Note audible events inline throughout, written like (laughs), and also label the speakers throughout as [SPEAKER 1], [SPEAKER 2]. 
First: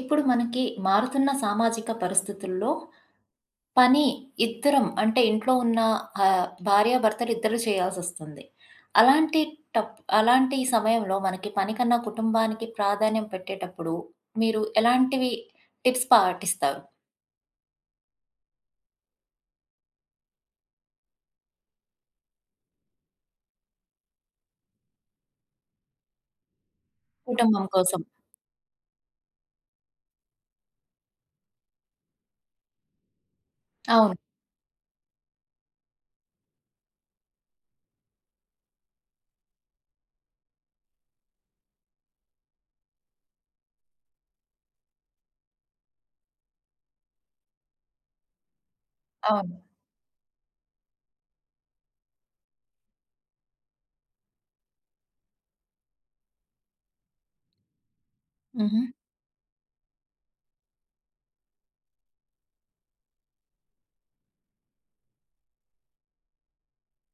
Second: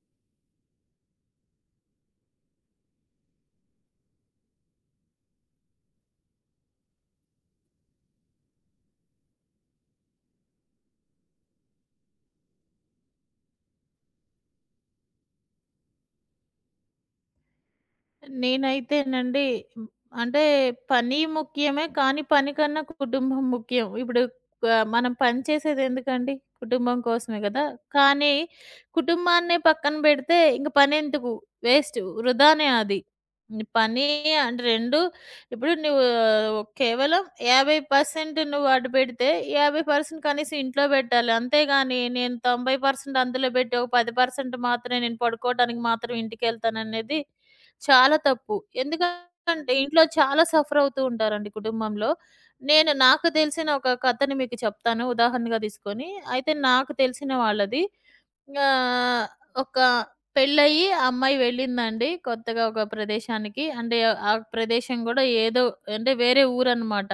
[SPEAKER 1] ఇప్పుడు మనకి మారుతున్న సామాజిక పరిస్థితుల్లో పని ఇద్దరం అంటే ఇంట్లో ఉన్న భార్యాభర్తలు ఇద్దరు చేయాల్సొస్తుంది. అలాంటి టప్ అలాంటి సమయంలో మనకి పని కన్నా కుటుంబానికి ప్రాధాన్యం పెట్టేటప్పుడు మీరు ఎలాంటివి టిప్స్ పాటిస్తారు?
[SPEAKER 2] నేనైతేనండి, హ్మ్. అంటే పని ముఖ్యమే. కానీ పని కన్నా కుటుంబం ముఖ్యం. ఇప్పుడు మనం పని చేసేదెందుకండి? కుటుంబం కోసమే కదా!
[SPEAKER 1] కుటుంబం కోసం.
[SPEAKER 2] కానీ కుటుంబాన్నే పక్కన పెడితే ఇంక పనెందుకు? వేస్ట్. వృధానే అది. పని
[SPEAKER 1] అవును.
[SPEAKER 2] అంటే 2 ఇప్పుడు నువ్వు కేవలం 50% నువ్వు అటు పెడితే 50% కనీసం ఇంట్లో పెట్టాలి. అంతేగాని నేను 90% అందులో పెట్టి ఒక 10% మాత్రమే నేను పడుకోవడానికి మాత్రం ఇంటికెళ్తాననేది చాలా తప్పు.
[SPEAKER 1] అవును.
[SPEAKER 2] ఎందుకంటే ఇంట్లో చాలా సఫర్ అవుతూ ఉంటారండి కుటుంబంలో. నేను నాకు తెలిసిన ఒక కథని మీకు చెప్తాను ఉదాహరణగా తీసుకొని. అయితే నాకు తెలిసిన వాళ్ళది.
[SPEAKER 1] హుహు.
[SPEAKER 2] ఆహ్, ఒక పెళ్ళయ్యి ఆ అమ్మాయి వెళ్ళిందండి కొత్తగా ఒక ప్రదేశానికి. అంటే ఆ ప్రదేశం గూడా ఏదో అంటే వేరే ఊరనమాట.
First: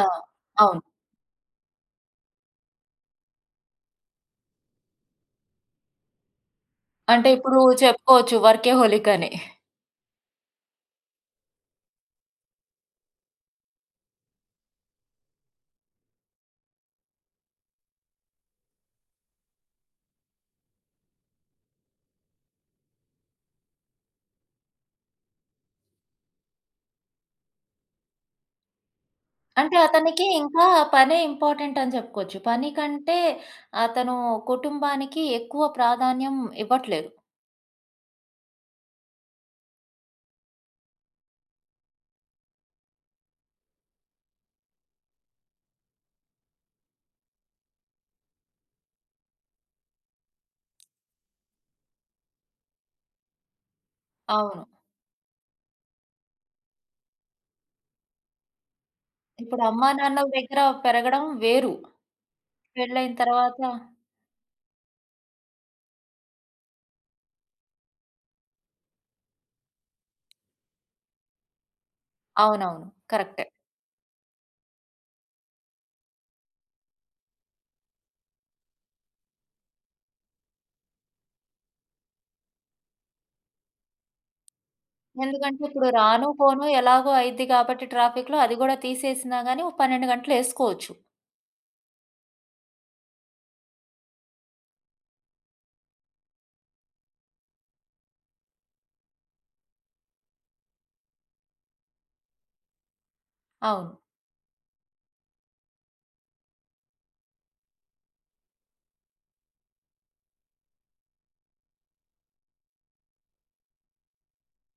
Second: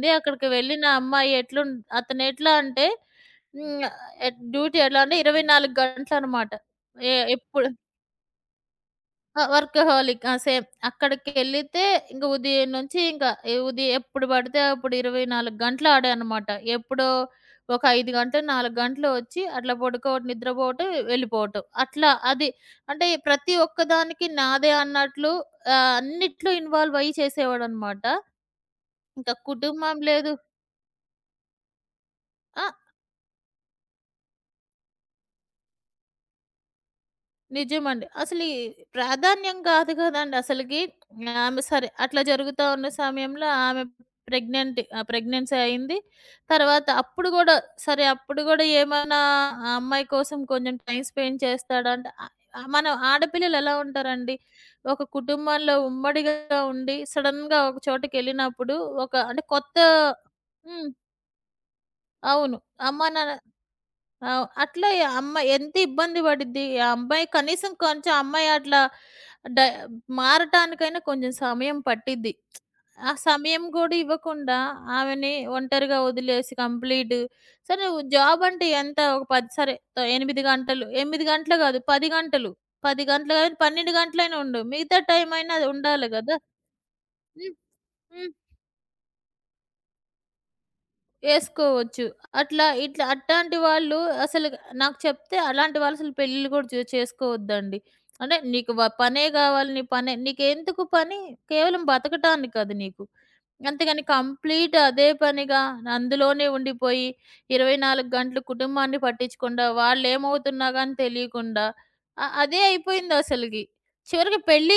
[SPEAKER 1] ఆ!
[SPEAKER 2] అక్కడికి
[SPEAKER 1] అవును.
[SPEAKER 2] వెళ్ళిన అమ్మాయి అతనెట్లా అంటే హ్మ్. ఎ డ్యూటీ ఎలా అంటే 24 గంటలనమాట. ఎ
[SPEAKER 1] అంటే ఇప్పుడు
[SPEAKER 2] ఎప్పుడు
[SPEAKER 1] చెప్పుకోవచ్చు వర్కేహోలిక్ అని.
[SPEAKER 2] ఆ! వర్కహోలిక్. ఆ! సేమ్. అక్కడికెళ్ళితే ఇంక ఉదయం నుంచి ఇంక ఎ ఉదయం ఎప్పుడు పడితే అప్పుడు 24 గంటలు ఆడే అనమాట. ఎప్పుడో ఒక 5 గంటలు, 4 గంటలు వచ్చి అట్లా పడుకోవటం, నిద్రపోవటం, వెళ్ళిపోవటం. అట్లా అది. అంటే ప్రతి ఒక్కదానికి నాదే అన్నట్లు అన్నిట్లో ఇన్వాల్వ్ అయ్యి చేసేవాడనమాట. ఇంకా
[SPEAKER 1] అంటే
[SPEAKER 2] కుటుంబం
[SPEAKER 1] అతనికి
[SPEAKER 2] లేదు.
[SPEAKER 1] ఇంకా పనే ఇంపార్టెంట్ అని చెప్పుకోవచ్చు.
[SPEAKER 2] ఆ!
[SPEAKER 1] పని కంటే అతను కుటుంబానికి ఎక్కువ ప్రాధాన్యం ఇవ్వట్లేదు.
[SPEAKER 2] నిజమండి. అసలీ ప్రాధాన్యం గాదు గదండీ అసలకి. ఆమె సరే అట్లా జరుగుతా ఉన్న సమయంలో ఆమె ప్రెగ్నెంట్ ప్రెగ్నెన్సీ అయింది. తర్వాత అప్పుడు గూడా సరే అప్పుడు గూడా ఏమన్నా ఆ అమ్మాయి కోసం కొంచెం టైమ్ స్పెండ్ చేస్తాడంటే మనం ఆడపిల్లలెలా ఉంటారండి,
[SPEAKER 1] అవును.
[SPEAKER 2] ఒక కుటుంబంలో ఉమ్మడిగా ఉండి సడెన్‌గా ఒక చోటకెళ్ళినప్పుడు ఒక అంటే
[SPEAKER 1] ఇప్పుడు
[SPEAKER 2] కొత్త.
[SPEAKER 1] అమ్మానాన్నల దగ్గర
[SPEAKER 2] హ్మ్.
[SPEAKER 1] పెరగడం వేరు.
[SPEAKER 2] అవును. అమ్మ,
[SPEAKER 1] పెళ్ళైన
[SPEAKER 2] నాన్న.
[SPEAKER 1] తర్వాత
[SPEAKER 2] ఆ! అట్లా ఈ అమ్మాయి ఎంత ఇబ్బంది పడిద్ది. ఆ అమ్మాయి కనీసం కొంచెం అమ్మాయి అట్లా డ మారటానికైనా కొంచెం సమయం పట్టిద్ది.
[SPEAKER 1] అవునవును.
[SPEAKER 2] ఆ
[SPEAKER 1] కరెక్టే.
[SPEAKER 2] సమయం గూడా ఇవ్వకుండా ఆమెని ఒంటరిగా వదిలేసి కంప్లీట్. సరే నువ్వు జాబ్ అంటే ఎంత ఒక 10 సరే 8 గంటలు, 8 గంటలు గాదు 10 గంటలు, 10 గంటలు గాని 12 గంటలైనా ఉండు. మిగతా టైం అయినా
[SPEAKER 1] ఎందుకంటే
[SPEAKER 2] అది
[SPEAKER 1] ఇప్పుడు
[SPEAKER 2] ఉండాలి
[SPEAKER 1] రాను,
[SPEAKER 2] గదా!
[SPEAKER 1] పోను ఎలాగో అయిద్ది
[SPEAKER 2] హ్మ్.
[SPEAKER 1] కాబట్టి
[SPEAKER 2] హ్మ్.
[SPEAKER 1] ట్రాఫిక్‌లో అది గూడా తీసేసినా గాని ఓ 12 గంటలేసుకోవచ్చు.
[SPEAKER 2] ఏసుకోవచ్చు. అట్లా ఇట్లా అట్టాంటి వాళ్ళు అసలు నాకు చెప్తే అలాంటి వాళ్ళు అసలు పెళ్ళిళ్ళు కూడా చేసుకోవద్దండి. అంటే నీకు పనే గావాలి నీ పనే నీకెందుకు పని? కేవలం బతకటానికి అది నీకు.
[SPEAKER 1] అవును.
[SPEAKER 2] అంతేగాని కంప్లీట్ అదే పనిగా అందులోనే ఉండిపోయి 24 గంటలు కుటుంబాన్ని పట్టించకుండా, వాళ్ళేమవుతున్నా గాని తెలియకుండా అదే అయిపోయిందసలకి. చివరికి పెళ్లి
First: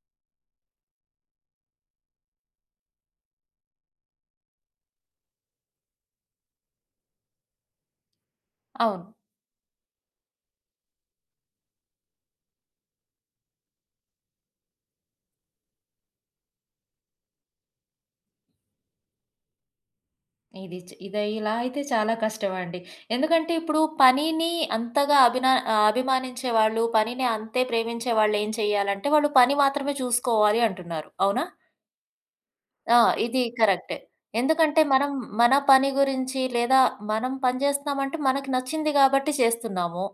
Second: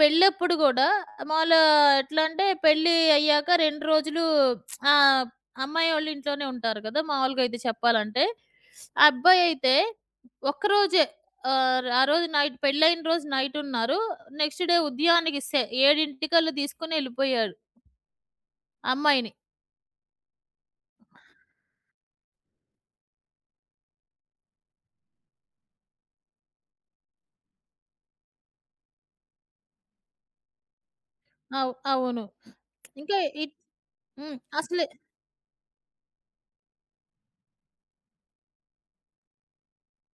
[SPEAKER 2] పెళ్ళప్పుడు గూడా మాములు ఎట్లా అంటే పెళ్లి అయ్యాక 2 రోజులు ఆ అమ్మాయోళ్ళు ఇంట్లోనే ఉంటారు కదా! మామూలుగా అయితే చెప్పాలంటే. ఆ
[SPEAKER 1] అవును.
[SPEAKER 2] అబ్బాయయితే ఒక్కరోజే, ఆ రోజు నైట్ పెళ్లయిన రోజు నైటున్నారు. నెక్స్ట్ డే ఉదయానికి 7 కల్లా తీసుకొని ఎళ్ళిపోయాడు అమ్మాయిని.
[SPEAKER 1] ఇది ఇలా అయితే చాలా కష్టమండి. ఎందుకంటే ఇప్పుడు పనిని అంతగా అభిమానించేవాళ్ళు, పనిని అంతే ప్రేమించేవాళ్ళు ఏం చేయాలంటే, వాళ్ళు పని మాత్రమే చూసుకోవాలి అంటున్నారు. అవునా?
[SPEAKER 2] అవును.
[SPEAKER 1] ఆ!
[SPEAKER 2] ఇంకా
[SPEAKER 1] ఇది
[SPEAKER 2] ఇట్
[SPEAKER 1] కరెక్టే.
[SPEAKER 2] హ్మ్.
[SPEAKER 1] ఎందుకంటే
[SPEAKER 2] అసలే
[SPEAKER 1] మనం మన పని గురించి లేదా మనం పని చేస్తున్నామంటే మనకి నచ్చింది కాబట్టి చేస్తున్నాము.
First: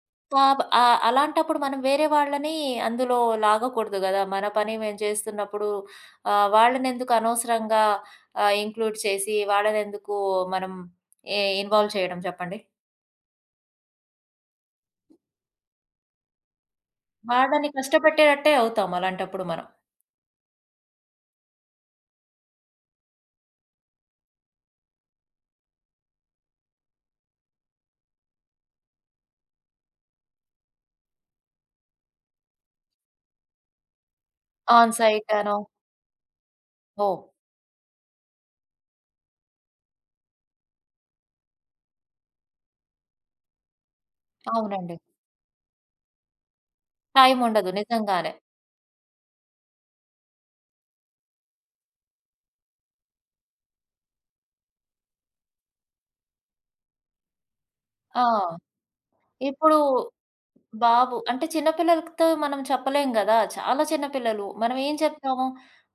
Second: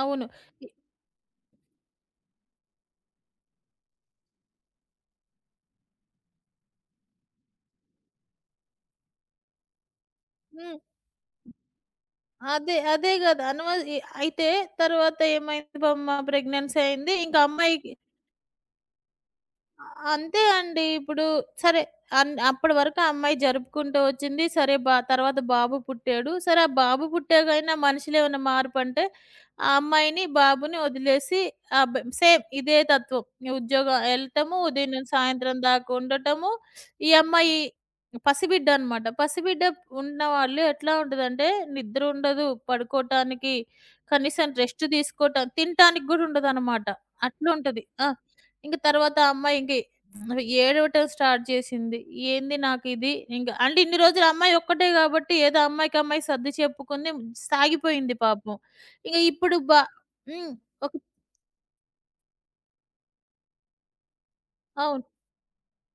[SPEAKER 2] అవును. ఇ
[SPEAKER 1] ఆ! అలాంటప్పుడు మనం వేరే వాళ్ళని అందులో లాగకూడదు గదా! మన పని మేము చేస్తున్నప్పుడు వాళ్ళనెందుకు అనవసరంగా ఇంక్లూడ్ చేసి వాళ్ళనెందుకు మనం
[SPEAKER 2] హ్మ్.
[SPEAKER 1] ఇన్వాల్వ్ చేయడం చెప్పండి?
[SPEAKER 2] అదే, అదే గదా! అనవ ఇ అయితే తర్వాత ఏమైంది, బా మా ప్రెగ్నెన్సీ అయింది. ఇంకా
[SPEAKER 1] వాళ్ళని
[SPEAKER 2] అమ్మాయికి
[SPEAKER 1] కష్టపెట్టేటట్టే అవుతాం అలాంటప్పుడు మనం.
[SPEAKER 2] అంతే అండి. ఇప్పుడు సరే అప్పటి వరకు ఆ అమ్మాయి జరుపుకుంటూ వచ్చింది. సరే తర్వాత బాబు పుట్టాడు. సరే ఆ బాబు పుట్టాకైనా మనిషిలో ఏమైనా మార్పంటే ఆ అమ్మాయిని, బాబుని వదిలేసి ఆ బ్ సేమ్ ఇదే తత్వం. ఈ ఉద్యోగం ఎళ్ళటము, ఉదయం
[SPEAKER 1] ఆన్
[SPEAKER 2] నుంచి
[SPEAKER 1] సైట్ అనో
[SPEAKER 2] సాయంత్రం దాకా ఉండటము. ఈ
[SPEAKER 1] ఓహ్!
[SPEAKER 2] అమ్మాయి పసిబిడ్డ అనమాట. పసిబిడ్డ ఉన్నవాళ్ళు ఎట్లా ఉంటదంటే నిద్ర ఉండదు, పడుకోటానికి, కనీసం రెస్ట్
[SPEAKER 1] అవునండి.
[SPEAKER 2] తీసుకోవటం తినటానికి గూడా ఉండదనమాట.
[SPEAKER 1] టైం ఉండదు
[SPEAKER 2] అట్లుంటది. ఆ!
[SPEAKER 1] నిజంగానే.
[SPEAKER 2] ఇంక తర్వాత ఆ అమ్మాయి ఇంక ఏడవటం స్టార్ట్ చేసింది. ఏంది నాకిది, ఇంక అంటే ఇన్ని రోజులు అమ్మాయి ఒక్కటే గాబట్టి ఏదో అమ్మాయికమ్మాయి సర్ది చెప్పుకుంది. సాగిపోయింది
[SPEAKER 1] ఆ!
[SPEAKER 2] పాపం. ఇంక ఇప్పుడు బ
[SPEAKER 1] ఇప్పుడు
[SPEAKER 2] హ్మ్. ఒక.
[SPEAKER 1] బాబు అంటే చిన్న పిల్లలతో మనం చెప్పలేం గదా! చాలా చిన్న పిల్లలు. మనం ఏం
[SPEAKER 2] అవును.
[SPEAKER 1] చెప్తాము?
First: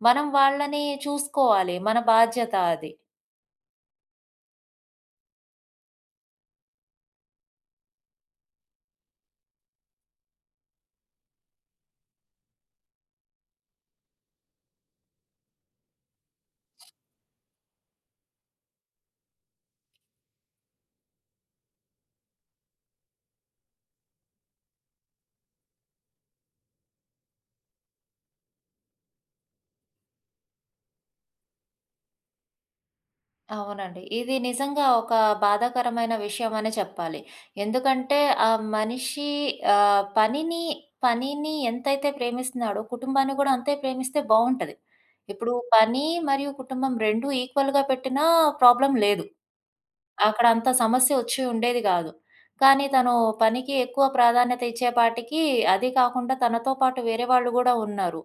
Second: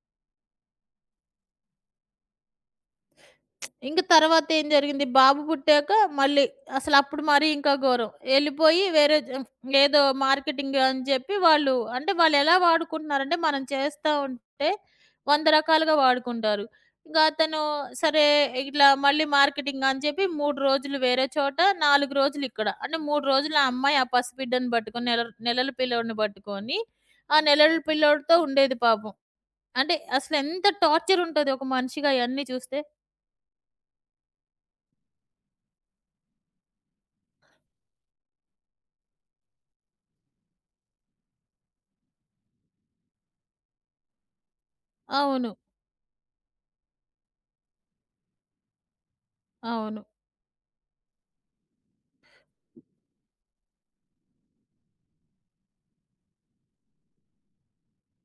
[SPEAKER 1] మనం వాళ్ళని చూసుకోవాలి. మన బాధ్యత అది.
[SPEAKER 2] ఇంక తర్వాతేం జరిగింది, బాబు పుట్టాక మళ్ళీ అసలప్పుడు మరీ ఇంకా ఘోరం. ఎళ్ళిపోయి వేరే ఏదో మార్కెటింగ్ అని చెప్పి వాళ్ళు అంటే వాళ్ళెలా వాడుకుంటున్నారంటే, మనం చేస్తా ఉంటే 100 రకాలుగా వాడుకుంటారు. ఇంక అతను సరే ఇట్లా మళ్ళీ మార్కెటింగ్ అని చెప్పి 3 రోజులు వేరే చోట, 4 రోజులు ఇక్కడ. అంటే 3 రోజులు ఆ అమ్మాయి ఆ పసిబిడ్డని పట్టుకొని నెలల పిల్లోడిని పట్టుకొని, ఆ నెలల పిల్లోడితో ఉండేది పాపం. అంటే అసలెంత టార్చరుంటది ఒక మనిషిగా అయన్నీ చూస్తే.
[SPEAKER 1] అవునండి. ఇది నిజంగా ఒక బాధాకరమైన విషయం అనే చెప్పాలి. ఎందుకంటే ఆ మనిషి పనిని, పనిని ఎంతైతే ప్రేమిస్తున్నాడో కుటుంబాన్ని గూడా అంతే ప్రేమిస్తే బావుంటది.
[SPEAKER 2] అవును.
[SPEAKER 1] ఇప్పుడు పని మరియు కుటుంబం 2 ఈక్వల్‌గా పెట్టినా ప్రాబ్లమ్ లేదు.
[SPEAKER 2] అవును.
[SPEAKER 1] అక్కడ అంత సమస్య వచ్చి ఉండేది గాదు. కానీ తను పనికి ఎక్కువ ప్రాధాన్యత ఇచ్చేపాటికి అది కాకుండా తనతో పాటు వేరే వాళ్ళు గూడా ఉన్నారు.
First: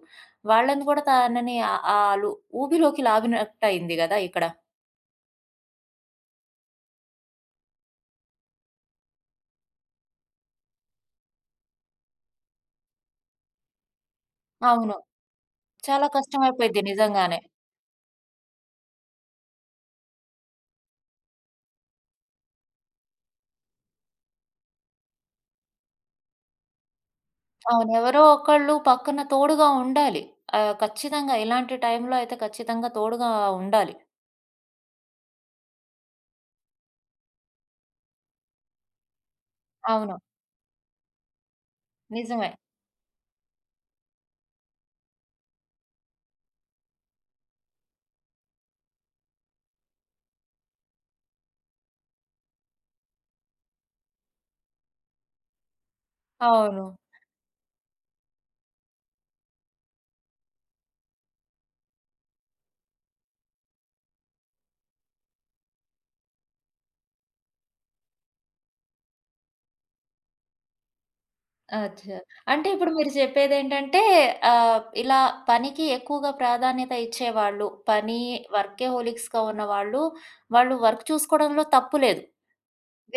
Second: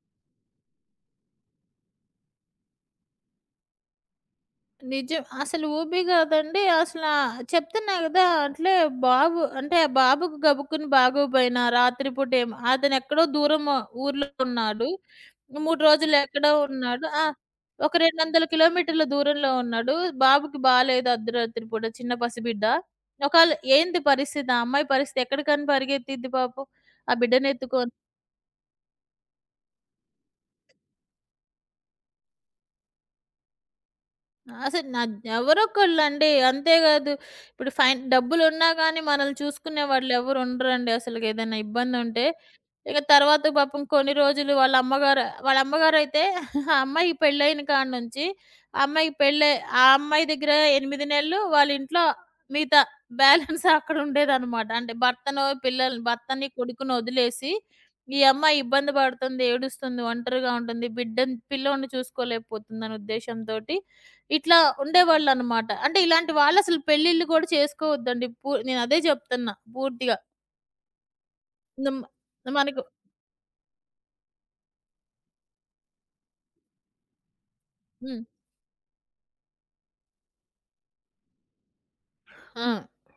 [SPEAKER 1] వాళ్ళని గూడా తనని ఆహ్, ఆలు ఊబిలోకి లాగినట్టయింది గదా! ఇక్కడ.
[SPEAKER 2] నిజం. అసలు ఊబి గాదండి. చెప్తున్నా గదా! అట్లే బాబు అంటే ఆ బాబుకు గబుక్కున బాగోపోయినా రాత్రిపూట ఏమో అతనెక్కడో దూరం ఊర్లో ఉన్నాడు.
[SPEAKER 1] అవును.
[SPEAKER 2] 3
[SPEAKER 1] చాలా
[SPEAKER 2] రోజులు ఎక్కడో
[SPEAKER 1] కష్టమైపోయిద్ది
[SPEAKER 2] ఉన్నాడు. ఆ!
[SPEAKER 1] నిజంగానే.
[SPEAKER 2] ఒక 200 కిలోమీటర్ల దూరంలో ఉన్నాడు. బాబుకి బాలేదు అర్ధరాత్రి పూట చిన్న పసిబిడ్డ. ఒకాళ ఏంది పరిస్థితి? ఆ అమ్మాయి పరిస్థితి ఎక్కడికని పరిగెత్తిద్ది పాపం ఆ
[SPEAKER 1] అవును.
[SPEAKER 2] బిడ్డనెత్తుకొని.
[SPEAKER 1] ఎవరో ఒకళ్ళు పక్కన తోడుగా ఉండాలి. ఖచ్చితంగా ఇలాంటి టైంలో అయితే ఖచ్చితంగా తోడుగా ఉండాలి.
[SPEAKER 2] అసలు నా ఎవరొకళ్ళండి. అంతేకాదు ఇప్పుడు ఫైన్ డబ్బులున్నా గానీ మనల్ని చూసుకునే
[SPEAKER 1] అవును.
[SPEAKER 2] వాళ్ళెవరు ఉండరండి అసలుకి. ఏదైనా ఇబ్బందుంటే,
[SPEAKER 1] నిజమే.
[SPEAKER 2] ఇక తర్వాత పాపం కొన్ని రోజులు వాళ్ళ అమ్మగారు వాళ్ళ అమ్మగారైతే (laughs) ఆ అమ్మాయికి పెళ్ళైన కాడ నుంచి, ఆ అమ్మాయికి పెళ్ళై ఆ అమ్మాయి దగ్గర 8 నెలలు వాళ్ళ ఇంట్లో మిగతా బ్యాలెన్స్ అక్కడ ఉండేదనమాట. అంటే భర్తనో, పిల్లల్ని భర్తని,
[SPEAKER 1] అవును.
[SPEAKER 2] కొడుకుని వదిలేసి ఈ అమ్మాయి ఇబ్బంది పడుతుంది, ఏడుస్తుంది, ఒంటరిగా ఉంటుంది, బిడ్డని పిల్లోడిని చూసుకోలేకపోతుందనే ఉద్దేశంతోటి ఇట్లా ఉండేవాళ్ళనమాట. అంటే ఇలాంటి వాళ్ళసలు పెళ్ళిళ్ళు గూడా చేసుకోవద్దండి. నేనదే జెప్తున్నా పూర్తిగా. నమ్
[SPEAKER 1] అచ్చా! అంటే
[SPEAKER 2] మనకు.
[SPEAKER 1] ఇప్పుడు మీరు చెప్పేదేంటంటే ఇలా పనికి ఎక్కువగా ప్రాధాన్యత ఇచ్చేవాళ్ళు, పని
[SPEAKER 2] హ్మ్.
[SPEAKER 1] వర్కేహోలిక్స్‌గా ఉన్నవాళ్ళు, వాళ్ళు వాళ్ళు వర్క్ చూసుకోవడంలో తప్పు లేదు.
[SPEAKER 2] ఆ!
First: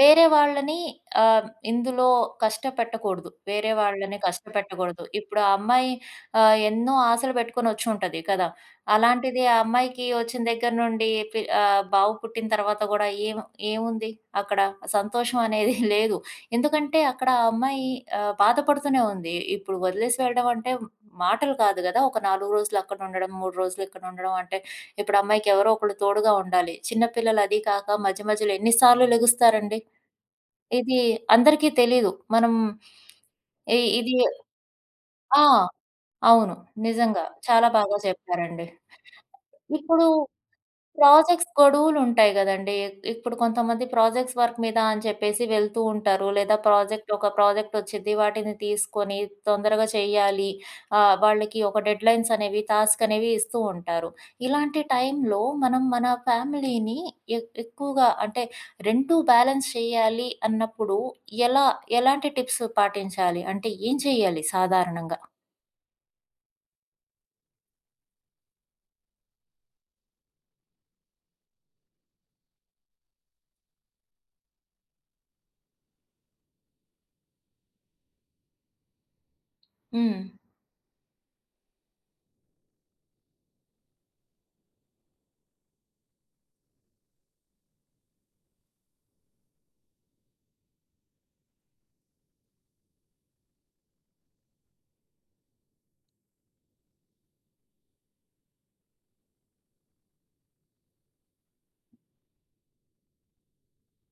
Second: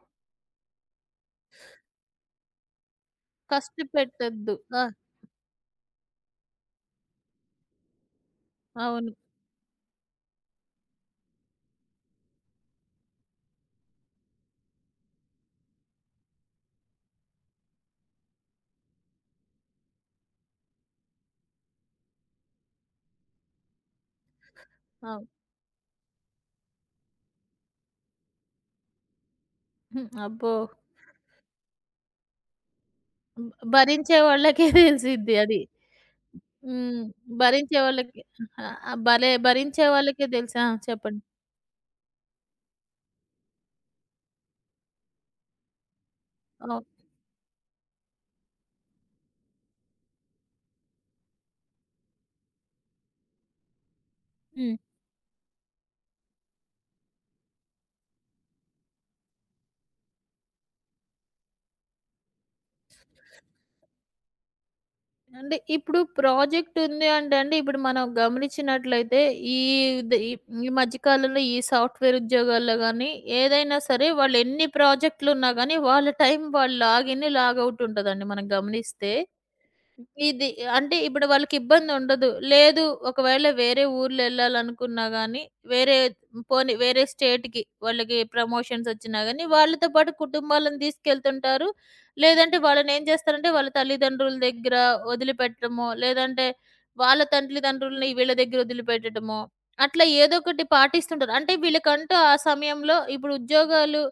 [SPEAKER 1] వేరే వాళ్ళని ఇందులో కష్టపెట్టకూడదు. వేరే వాళ్ళని
[SPEAKER 2] కష్టపెట్టొద్దు. ఆ!
[SPEAKER 1] కష్టపెట్టకూడదు. ఇప్పుడు ఆ అమ్మాయి ఎన్నో ఆశలు పెట్టుకొనొచ్చుంటది కదా!
[SPEAKER 2] అవును.
[SPEAKER 1] అలాంటిది ఆ అమ్మాయికి వచ్చిన దగ్గర నుండి బాబు పుట్టిన తర్వాత గూడా ఏముంది అక్కడ సంతోషం అనేది (laughs) లేదు. ఎందుకంటే అక్కడ ఆ అమ్మాయి బాధపడుతూనే ఉంది. ఇప్పుడు వదిలేసి వెళ్ళడం అంటే మాటలు కాదు గదా! ఒక 4 రోజులు అక్కడ ఉండడం, 3 రోజులు ఇక్కడ ఉండడం అంటే ఇప్పుడు
[SPEAKER 2] అవును.
[SPEAKER 1] అమ్మాయికి ఎవరో ఒకళ్ళు తోడుగా ఉండాలి. చిన్న పిల్లలు అది కాక మధ్య మధ్యలో ఎన్ని సార్లు లెగుస్తారండి?
[SPEAKER 2] హ్మ్. అబ్బో!
[SPEAKER 1] ఇది అందరికీ తెలీదు. మనం ఇది
[SPEAKER 2] భరించే వాళ్ళకే (laughs) దెలిసిద్ది
[SPEAKER 1] ఆ!
[SPEAKER 2] అది.
[SPEAKER 1] అవును.
[SPEAKER 2] హ్మ్.
[SPEAKER 1] నిజంగా. చాలా
[SPEAKER 2] భరించే
[SPEAKER 1] బాగా
[SPEAKER 2] వాళ్ళకి
[SPEAKER 1] చెప్పారండి.
[SPEAKER 2] భలే భరించే
[SPEAKER 1] ఇప్పుడు
[SPEAKER 2] వాళ్ళకే దెలుసు. ఆ! చెప్పండి.
[SPEAKER 1] ప్రాజెక్ట్స్ గొడువులుంటాయి గదండీ! ఇప్పుడు కొంతమంది ప్రాజెక్ట్స్ వర్క్ మీద అని చెప్పేసి వెళ్తూ ఉంటారు. లేదా
[SPEAKER 2] అవును.
[SPEAKER 1] ప్రాజెక్ట్ ఒచ్చిద్ది. వాటిని తీసుకొని తొందరగా చేయాలి. వాళ్ళకి ఒక డెడ్‌లైన్స్ అనేవి, టాస్క్ అనేవి ఇస్తూ ఉంటారు.
[SPEAKER 2] హ్మ్.
[SPEAKER 1] ఇలాంటి టైంలో మనం మన ఫ్యామిలీని ఎక్కువగా అంటే 2 బ్యాలెన్స్ చేయాలి అన్నప్పుడు ఎలా ఎలాంటి టిప్స్ పాటించాలి? అంటే ఏం చేయాలి సాధారణంగా?
[SPEAKER 2] అంటే ఇప్పుడు ప్రాజెక్ట్ ఉంది అంటే అండి, ఇప్పుడు మనం గమనించినట్లయితే ఈ ద ఈ ఈ మధ్య కాలంలో ఈ సాఫ్ట్‌వేర్ ఉద్యోగాల్లో గాని, ఏదైనా సరే వాళ్ళు ఎన్ని ప్రాజెక్ట్‌లున్నా గాని వాళ్ళ టైం వాళ్ళు లాగిన్, లాగౌట్ ఉంటదండి మనం గమనిస్తే.
[SPEAKER 1] హ్మ్.
[SPEAKER 2] ఇది అంటే ఇప్పుడు వాళ్ళకిబ్బందుండదు. లేదు ఒకవేళ వేరే ఊర్లెళ్ళాలనుకున్నా గానీ, వేరే పోనీ వేరే స్టేట్‌కి వాళ్ళకి ప్రమోషన్సొచ్చినా గానీ, వాళ్ళతో పాటు కుటుంబాలను తీసుకెళ్తుంటారు. లేదంటే వాళ్ళనేం జేస్తారంటే, వాళ్ళ తల్లిదండ్రుల దగ్గర వదిలిపెట్టడమో, లేదంటే వాళ్ళ తల్లిదండ్రులని వీళ్ళ దగ్గర వదిలిపెట్టడమో, అట్లా ఏదోకటి పాటిస్తుంటారు. అంటే వీళ్ళకంటూ ఆ సమయంలో ఇప్పుడు ఉద్యోగాలు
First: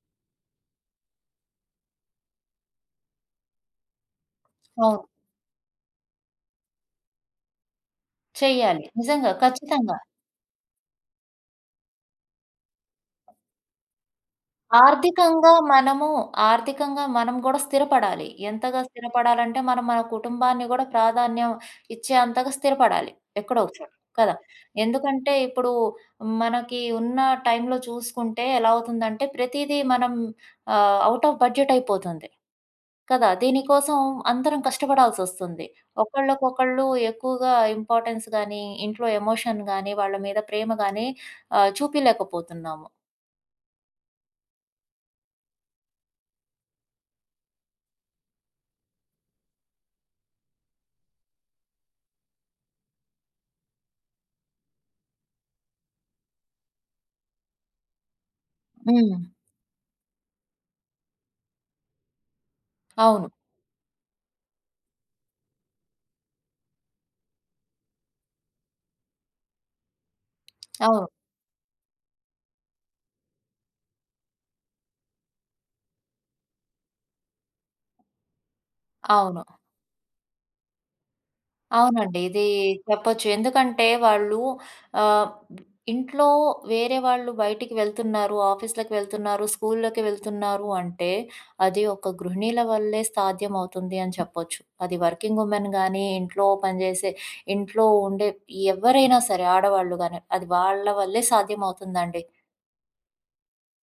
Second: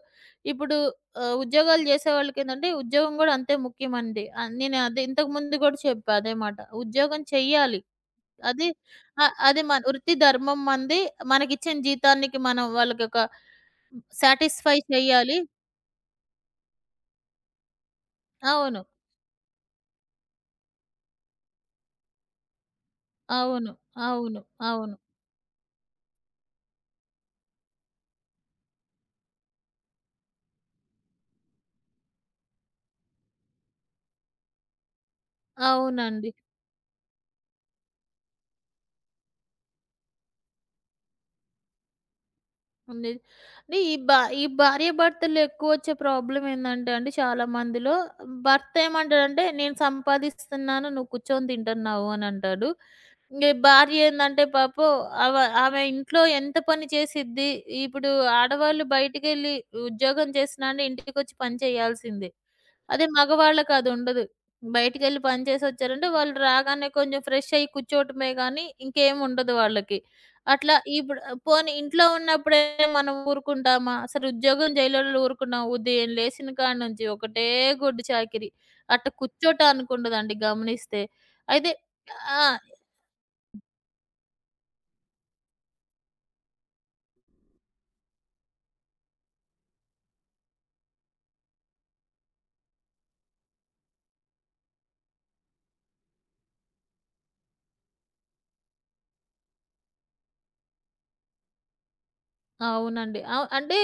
[SPEAKER 2] ఇప్పుడు ఉద్యోగాలు జేసేవాళ్ళకేంటంటే ఉద్యోగం గూడా అంతే ముఖ్యమండి. నేను
[SPEAKER 1] అవును.
[SPEAKER 2] అదే ఇంతకు ముందు గూడా చెప్పా అదే మాట. ఉద్యోగం చెయ్యాలి. అది
[SPEAKER 1] చెయ్యాలి. నిజంగా.
[SPEAKER 2] అది మన
[SPEAKER 1] ఖచ్చితంగా.
[SPEAKER 2] వృత్తి ధర్మం మనది. మనకిచ్చిన జీతానికి మనం వాళ్ళకొక సాటిస్ఫై చెయ్యాలి.
[SPEAKER 1] ఆర్థికంగా మనము ఆర్థికంగా మనం గూడా స్థిరపడాలి. ఎంతగా
[SPEAKER 2] అవును.
[SPEAKER 1] స్థిరపడాలంటే, మనం మన కుటుంబాన్ని గూడా ప్రాధాన్యం ఇచ్చే అంతగా స్థిరపడాలి. ఎక్కడో
[SPEAKER 2] అవును.
[SPEAKER 1] ఒక చోట. కదా!
[SPEAKER 2] అవును. అవును.
[SPEAKER 1] ఎందుకంటే, ఇప్పుడు మనకి ఉన్న టైంలో చూసుకుంటే ఎలా అవుతుందంటే, ప్రతీదీ మనం ఔట్ ఆఫ్ బడ్జెట్ అయిపోతుంది. కదా! దీనికోసం అందరం కష్టపడాల్సొస్తుంది.
[SPEAKER 2] అవునండి.
[SPEAKER 1] ఒకళ్ళకొకళ్ళు ఎక్కువగా ఇంపార్టెన్స్ గానీ, ఇంట్లో ఎమోషన్ గానీ, వాళ్ళ మీద ప్రేమ గానీ చూపియలేకపోతున్నాము.
[SPEAKER 2] ఉంది. ని ఈ భా ఈ భార్యాభర్తల్లో ఎక్కువొచ్చే ప్రాబ్లమ్ ఏందంటే అండి చాలా మందిలో భర్త ఏమంటాడంటే, "నేను సంపాదిస్తున్నాను, నువ్వు కూర్చొని తింటున్నావు" అని అంటాడు. ఇంగ భార్య ఏందంటే పాపం ఆవ ఆమె ఇంట్లో ఎంత పని చేసిద్ది? ఇప్పుడు ఆడవాళ్ళు
[SPEAKER 1] హ్మ్.
[SPEAKER 2] బయటికెళ్ళి ఉద్యోగం చేసినా అంటే ఇంటికొచ్చి పని చేయాల్సిందే. అదే
[SPEAKER 1] అవును.
[SPEAKER 2] మగవాళ్ళకి అదుండదు. బయటికెళ్ళి పని చేసొచ్చారంటే వాళ్ళు రాగానే కొంచెం ఫ్రెష్ అయ్యి కూర్చోవటమే గానీ ఇంకేముండదు వాళ్ళకి. అట్లా
[SPEAKER 1] అవును.
[SPEAKER 2] ఇప్పుడు పోనీ ఇంట్లో ఉన్నప్పుడే మనం ఊరుకుంటామా? అసలు ఉద్యోగం జేయలోళ్ళు ఊరుకున్నాం. ఉదయం లేసిన కాడ నుంచి ఒకటే గొడ్డు చాకిరీ. అట్ట
[SPEAKER 1] అవును.
[SPEAKER 2] కూర్చోటానికుండదండి గమనిస్తే. అయితే
[SPEAKER 1] అవునండి.
[SPEAKER 2] ఆ!
[SPEAKER 1] ఇది చెప్పొచ్చు. ఎందుకంటే వాళ్ళు ఆహ్, ఇంట్లో వేరే వాళ్ళు బయటికి వెళ్తున్నారు, ఆఫీస్‌లకి వెళ్తున్నారు, స్కూల్‌లకి వెళ్తున్నారు అంటే అది ఒక గృహిణీల వల్లే సాధ్యమవుతుంది అని చెప్పొచ్చు. అది వర్కింగ్ వుమెన్ గానీ, ఇంట్లో ఉండే ఎవ్వరైనా సరే ఆడవాళ్ళు గానీ, అది వాళ్ళ వల్లే సాధ్యమవుతుందండి.
[SPEAKER 2] అవునండి. అంటే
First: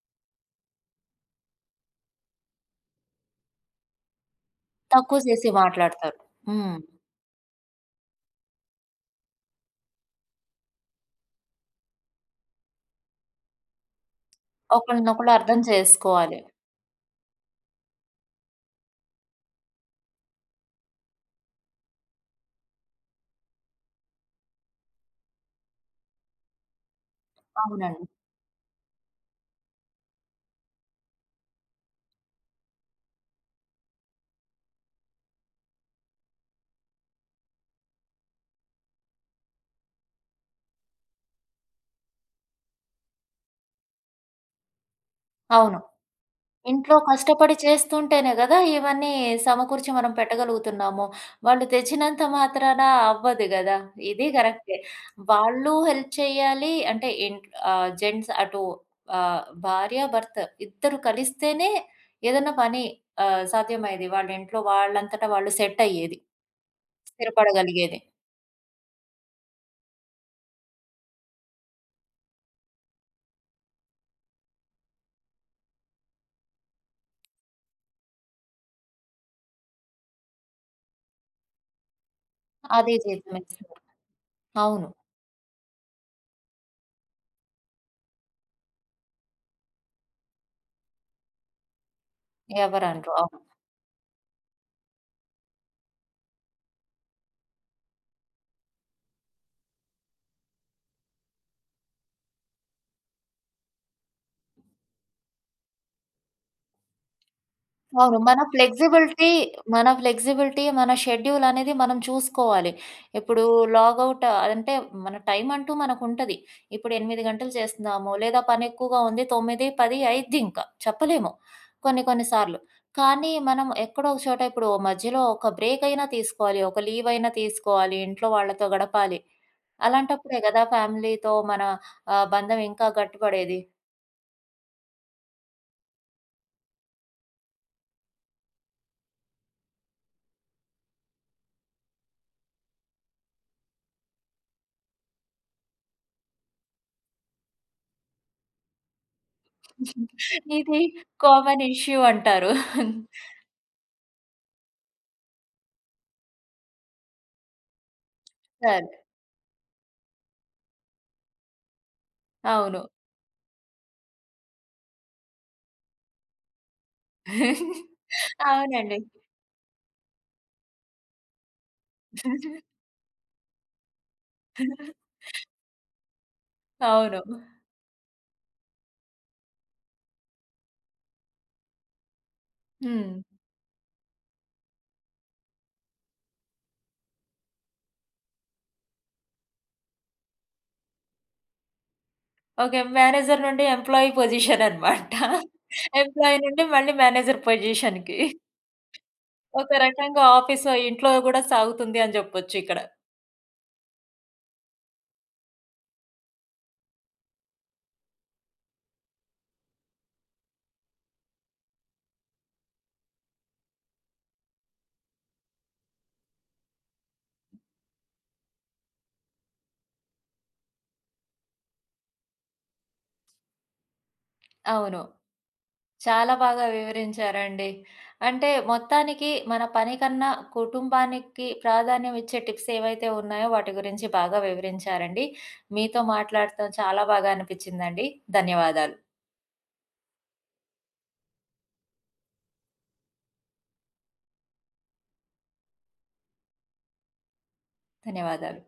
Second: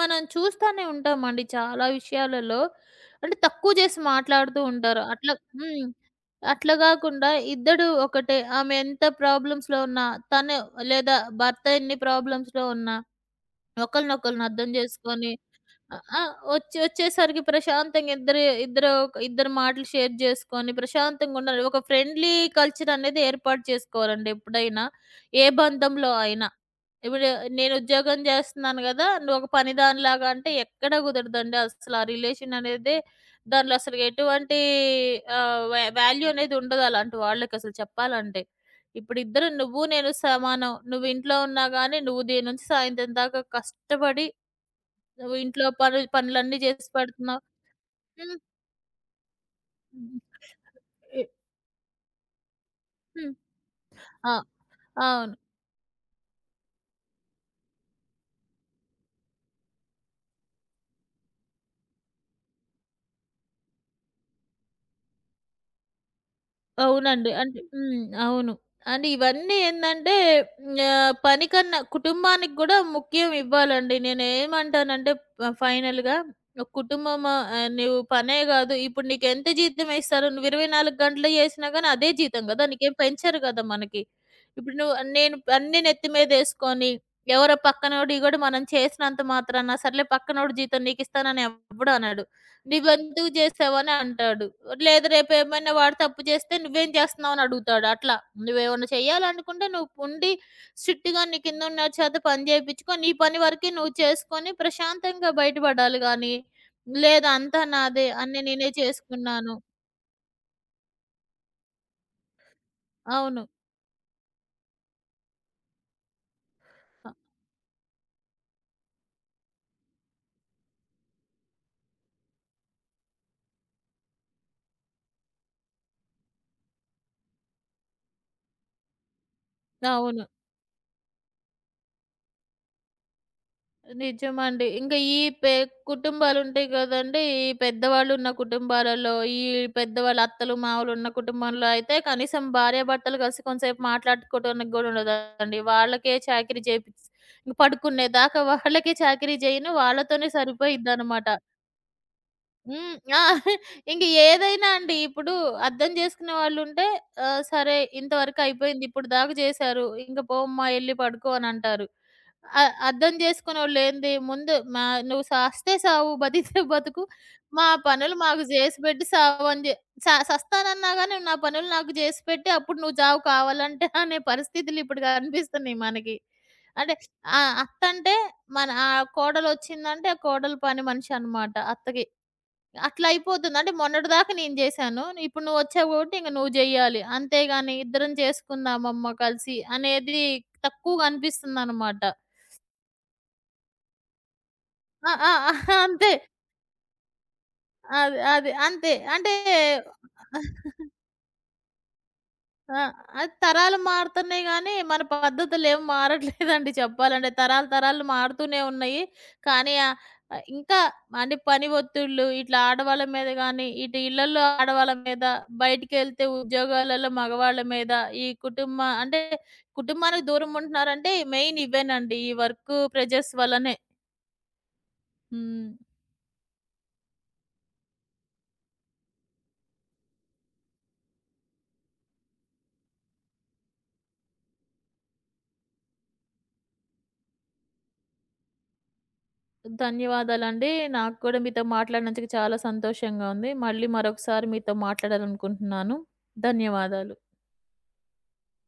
[SPEAKER 2] మనం చూస్తానే ఉంటామండి చాలా విషయాలలో. అంటే తక్కువ చేసి మాట్లాడుతూ ఉంటారు.
[SPEAKER 1] తక్కువ
[SPEAKER 2] అట్లా
[SPEAKER 1] చేసి
[SPEAKER 2] హ్మ్.
[SPEAKER 1] మాట్లాడతారు.
[SPEAKER 2] అట్లా
[SPEAKER 1] హ్మ్.
[SPEAKER 2] గాకుండా ఇద్దరు ఒకటే ఆమె ఎంత ప్రాబ్లమ్స్‌లో ఉన్నా, తను లేదా భర్త ఎన్ని ప్రాబ్లమ్స్‌లో ఉన్నా ఒకళ్ళనొకళ్ళని అర్థం
[SPEAKER 1] ఒకళ్ళనొకళ్ళు
[SPEAKER 2] జేసుకొని
[SPEAKER 1] అర్థం
[SPEAKER 2] ఆ!
[SPEAKER 1] చేసుకోవాలి.
[SPEAKER 2] వచ్చి వచ్చేసరికి ప్రశాంతంగా ఇద్దరు ఇద్దరి మాటలు షేర్ జేసుకొని ప్రశాంతంగా ఉండాలి. ఒక ఫ్రెండ్లీ కల్చర్ అనేది ఏర్పాటు చేసుకోవాలండి ఎప్పుడైనా. ఏ బంధంలో అయినా. ఇప్పుడు నేను
[SPEAKER 1] అవునండి.
[SPEAKER 2] ఉద్యోగం జేస్తున్నాను గదా! నువ్వు ఒక పని దానిలాగా అంటే ఎక్కడ కుదరదండి. అసలు ఆ రిలేషన్ అనేదే దాంట్లో అసలు ఎటువంటి ఆహ్, వా వాల్యూ అనేది ఉండదు అలాంటి వాళ్ళకసలు చెప్పాలంటే. ఇప్పుడు ఇద్దరు నువ్వు నేను సమానం. నువ్వు ఇంట్లో ఉన్నా గానీ నువ్వు ఉదయం నుంచి సాయంత్రం దాకా కష్టపడి నువ్వు ఇంట్లో
[SPEAKER 1] అవును.
[SPEAKER 2] పనులన్నీ జేసి
[SPEAKER 1] ఇంట్లో
[SPEAKER 2] పెడుతున్నావు.
[SPEAKER 1] కష్టపడి చేస్తుంటేనే
[SPEAKER 2] హ్మ్.
[SPEAKER 1] గదా! ఇవన్నీ సమకూర్చి మనం
[SPEAKER 2] హ్మ్.
[SPEAKER 1] పెట్టగలుగుతున్నాము.
[SPEAKER 2] ఎ
[SPEAKER 1] వాళ్ళు తెచ్చినంత మాత్రాన
[SPEAKER 2] హ్మ్.
[SPEAKER 1] అవ్వదు గదా! ఇది
[SPEAKER 2] ఆ!
[SPEAKER 1] కరెక్టే.
[SPEAKER 2] అవును.
[SPEAKER 1] వాళ్ళు హెల్ప్ చేయాలి అంటే జెంట్స్ అటు ఆహ్, భార్య, భర్త ఇద్దరు కలిస్తేనే ఏదన్నా పని సాధ్యమయ్యేది. వాళ్ళ ఇంట్లో వాళ్ళంతట వాళ్ళు సెట్ అయ్యేది.
[SPEAKER 2] అవునండి. అంటే హ్మ్.
[SPEAKER 1] స్థిరపడగలిగేది.
[SPEAKER 2] అవును. అంటే ఇవన్నీ ఏందంటే పని కన్నా కుటుంబానికి గూడా ముఖ్యం ఇవ్వాలండి. నేనేమంటానంటే ఫైనల్‌గా ఒక కుటుంబం, నువ్వు పనే గాదు. ఇప్పుడు నీకెంత జీతం ఇస్తారు? నువ్వు 24 గంటలు చేసినా గానీ అదే జీతం గదా!
[SPEAKER 1] అదే
[SPEAKER 2] నీకేం
[SPEAKER 1] జీవితం
[SPEAKER 2] పెంచరు గదా
[SPEAKER 1] ఇస్తున్నారు.
[SPEAKER 2] మనకి. ఇప్పుడు
[SPEAKER 1] అవును.
[SPEAKER 2] నువ్వు నేను అన్నీ నెత్తి మీదేసుకొని ఎవరో పక్కనోడు ఇగోడు మనం చేసినంత మాత్రాన సర్లే పక్కనోడు జీతం నీకిస్తానని ఎవ్వడు అనడు.
[SPEAKER 1] ఎవరనరు.
[SPEAKER 2] నువ్వెందుకు
[SPEAKER 1] అవును.
[SPEAKER 2] జేసావని అంటాడు. లేదు రేపేమైనా వాడు తప్పు చేస్తే నువ్వేం జేస్తున్నావని అడుగుతాడు అట్లా. నువ్వేమన్నా చెయ్యాలనుకుంటే నువ్వు ఉండి స్ట్రిక్ట్‌గా నీ కిందున్నోడి చేత పని జేపిచ్చుకో. నీ పని వరకే నువ్వు చేసుకొని ప్రశాంతంగా బయటపడాలి గానీ, లేదు అంతా నాదే
[SPEAKER 1] అవును.
[SPEAKER 2] అన్నీ నేనే చేసుకున్నాను.
[SPEAKER 1] మన ఫ్లెక్సిబిలిటీ, మన షెడ్యూల్ అనేది మనం చూసుకోవాలి. ఇప్పుడు
[SPEAKER 2] అవును.
[SPEAKER 1] లాగౌట్ అంటే మన టైం అంటూ మనకుంటది. ఇప్పుడు
[SPEAKER 2] అ!
[SPEAKER 1] 8 గంటలు చేస్తున్నాము, లేదా పని ఎక్కువగా ఉంది 9, 10 అయిద్దింకా చెప్పలేము కొన్ని కొన్ని సార్లు. కానీ మనం ఎక్కడో ఒక చోట ఇప్పుడు మధ్యలో ఒక బ్రేక్ అయినా తీసుకోవాలి. ఒక లీవ్ అయినా తీసుకోవాలి. ఇంట్లో వాళ్ళతో గడపాలి.
[SPEAKER 2] అవును.
[SPEAKER 1] అలాంటప్పుడే గదా! ఫ్యామిలీతో మన బంధం ఇంకా గట్టిపడేది.
[SPEAKER 2] నిజమండి. ఇంకా ఈ పె కుటుంబాలుంటాయి గదండీ! ఈ పెద్దవాళ్ళున్న కుటుంబాలలో, ఈ పెద్దవాళ్ళు అత్తలు, మావలున్న కుటుంబంలో అయితే కనీసం భార్యాభర్తలు కలిసి కొంతసేపు మాట్లాడుకోవడానికి గూడా ఉండదండి. వాళ్ళకే చాకిరీ చేపిచ్చి ఇంక పడుకునేదాకా వాళ్ళకే చాకిరీ జేయను. వాళ్ళతోనే
[SPEAKER 1] (laughs) ఇది
[SPEAKER 2] సరిపోయిద్దనమాట.
[SPEAKER 1] కామన్ ఇష్యూ అంటారు.
[SPEAKER 2] హ్మ్. ఆ! ఇంక ఏదైనా అండి ఇప్పుడు అర్థం జేసుకునే వాళ్ళుంటే సరే ఇంతవరకు అయిపోయింది.
[SPEAKER 1] సరే.
[SPEAKER 2] ఇప్పుడు దాకా జేశారు. ఇంక పోమ్మా ఎళ్లి పడుకో అనంటారు. అ
[SPEAKER 1] అవును.
[SPEAKER 2] అర్థం చేసుకునోళ్ళేంది ముందు మా "నువ్వు సస్తే సావు, బతికితే బతుకు, మా పనులు మాకు జేసి
[SPEAKER 1] అవునండి.
[SPEAKER 2] పెట్టి సావు" అని జె స సస్తానన్నా గాని "నా పనులు నాకు జేసి పెట్టి, అప్పుడు నువ్వు జావు కావాలంటే" అనే పరిస్థితులు ఇప్పుడు కనిపిస్తున్నాయి మనకి. అంటే
[SPEAKER 1] అవును.
[SPEAKER 2] అత్తంటే మన కోడలొచ్చిందంటే ఆ కోడలు పని మనిషి అనమాట అత్తకి. అట్లా
[SPEAKER 1] హ్మ్.
[SPEAKER 2] అయిపోతుంది. అంటే మొన్నటిదాకా నేను జేశాను. ఇప్పుడు నువ్వొచ్చావు కాబట్టి ఇంక నువ్వు జెయ్యాలి. అంతేగాని ఇద్దరం చేసుకుందామమ్మ కలిసి అనేది తక్కువగా అనిపిస్తుందనమాట.
[SPEAKER 1] ఓకే. మేనేజర్ నుండి ఎంప్లాయీ పొజిషన్ అన్నమాట.
[SPEAKER 2] ఆ! ఆ! అంతే.
[SPEAKER 1] ఎంప్లాయీ నుండి మళ్ళీ మేనేజర్ పొజిషన్‌కి.
[SPEAKER 2] అది, అది. అంతే. అంటే
[SPEAKER 1] ఒక రకంగా ఆఫీస్ ఇంట్లో గూడా సాగుతుంది అని జెప్పొచ్చు ఇక్కడ.
[SPEAKER 2] ఆ! అది తరాలు మారుతున్నాయి గానీ, మన పద్ధతులేం మారట్లేదండి చెప్పాలంటే. తరాలు తరాలు మారుతూనే ఉన్నాయి. కానీ ఇంకా అంటే పని ఒత్తిళ్ళు, ఇట్లా ఆడవాళ్ళ మీద గానీ, ఇటు ఇళ్లల్లో ఆడవాళ్ళ మీద, బయటికెళ్తే ఉద్యోగాలలో మగవాళ్ళ మీద, ఈ కుటుంబ అంటే కుటుంబానికి దూరం ఉంటున్నారంటే మెయిన్ ఇవేనండి. ఈ వర్క్ ప్రెజర్స్ వల్లనే.
[SPEAKER 1] అవును.
[SPEAKER 2] హ్మ్.
[SPEAKER 1] చాలా బాగా వివరించారండి. అంటే మొత్తానికి మన పని కన్నా కుటుంబానికి ప్రాధాన్యం ఇచ్చే టిప్స్ ఏవైతే ఉన్నాయో వాటి గురించి బాగా వివరించారండి. మీతో మాట్లాడటం చాలా బాగా అనిపించిందండి. ధన్యవాదాలు.
[SPEAKER 2] ధన్యవాదాలండి. నాకు కూడా మీతో మాట్లాడినందుకు చాలా సంతోషంగా ఉంది. మళ్ళీ మరొకసారి మీతో మాట్లాడాలనుకుంటున్నాను. ధన్యవాదాలు.
[SPEAKER 1] ధన్యవాదాలు.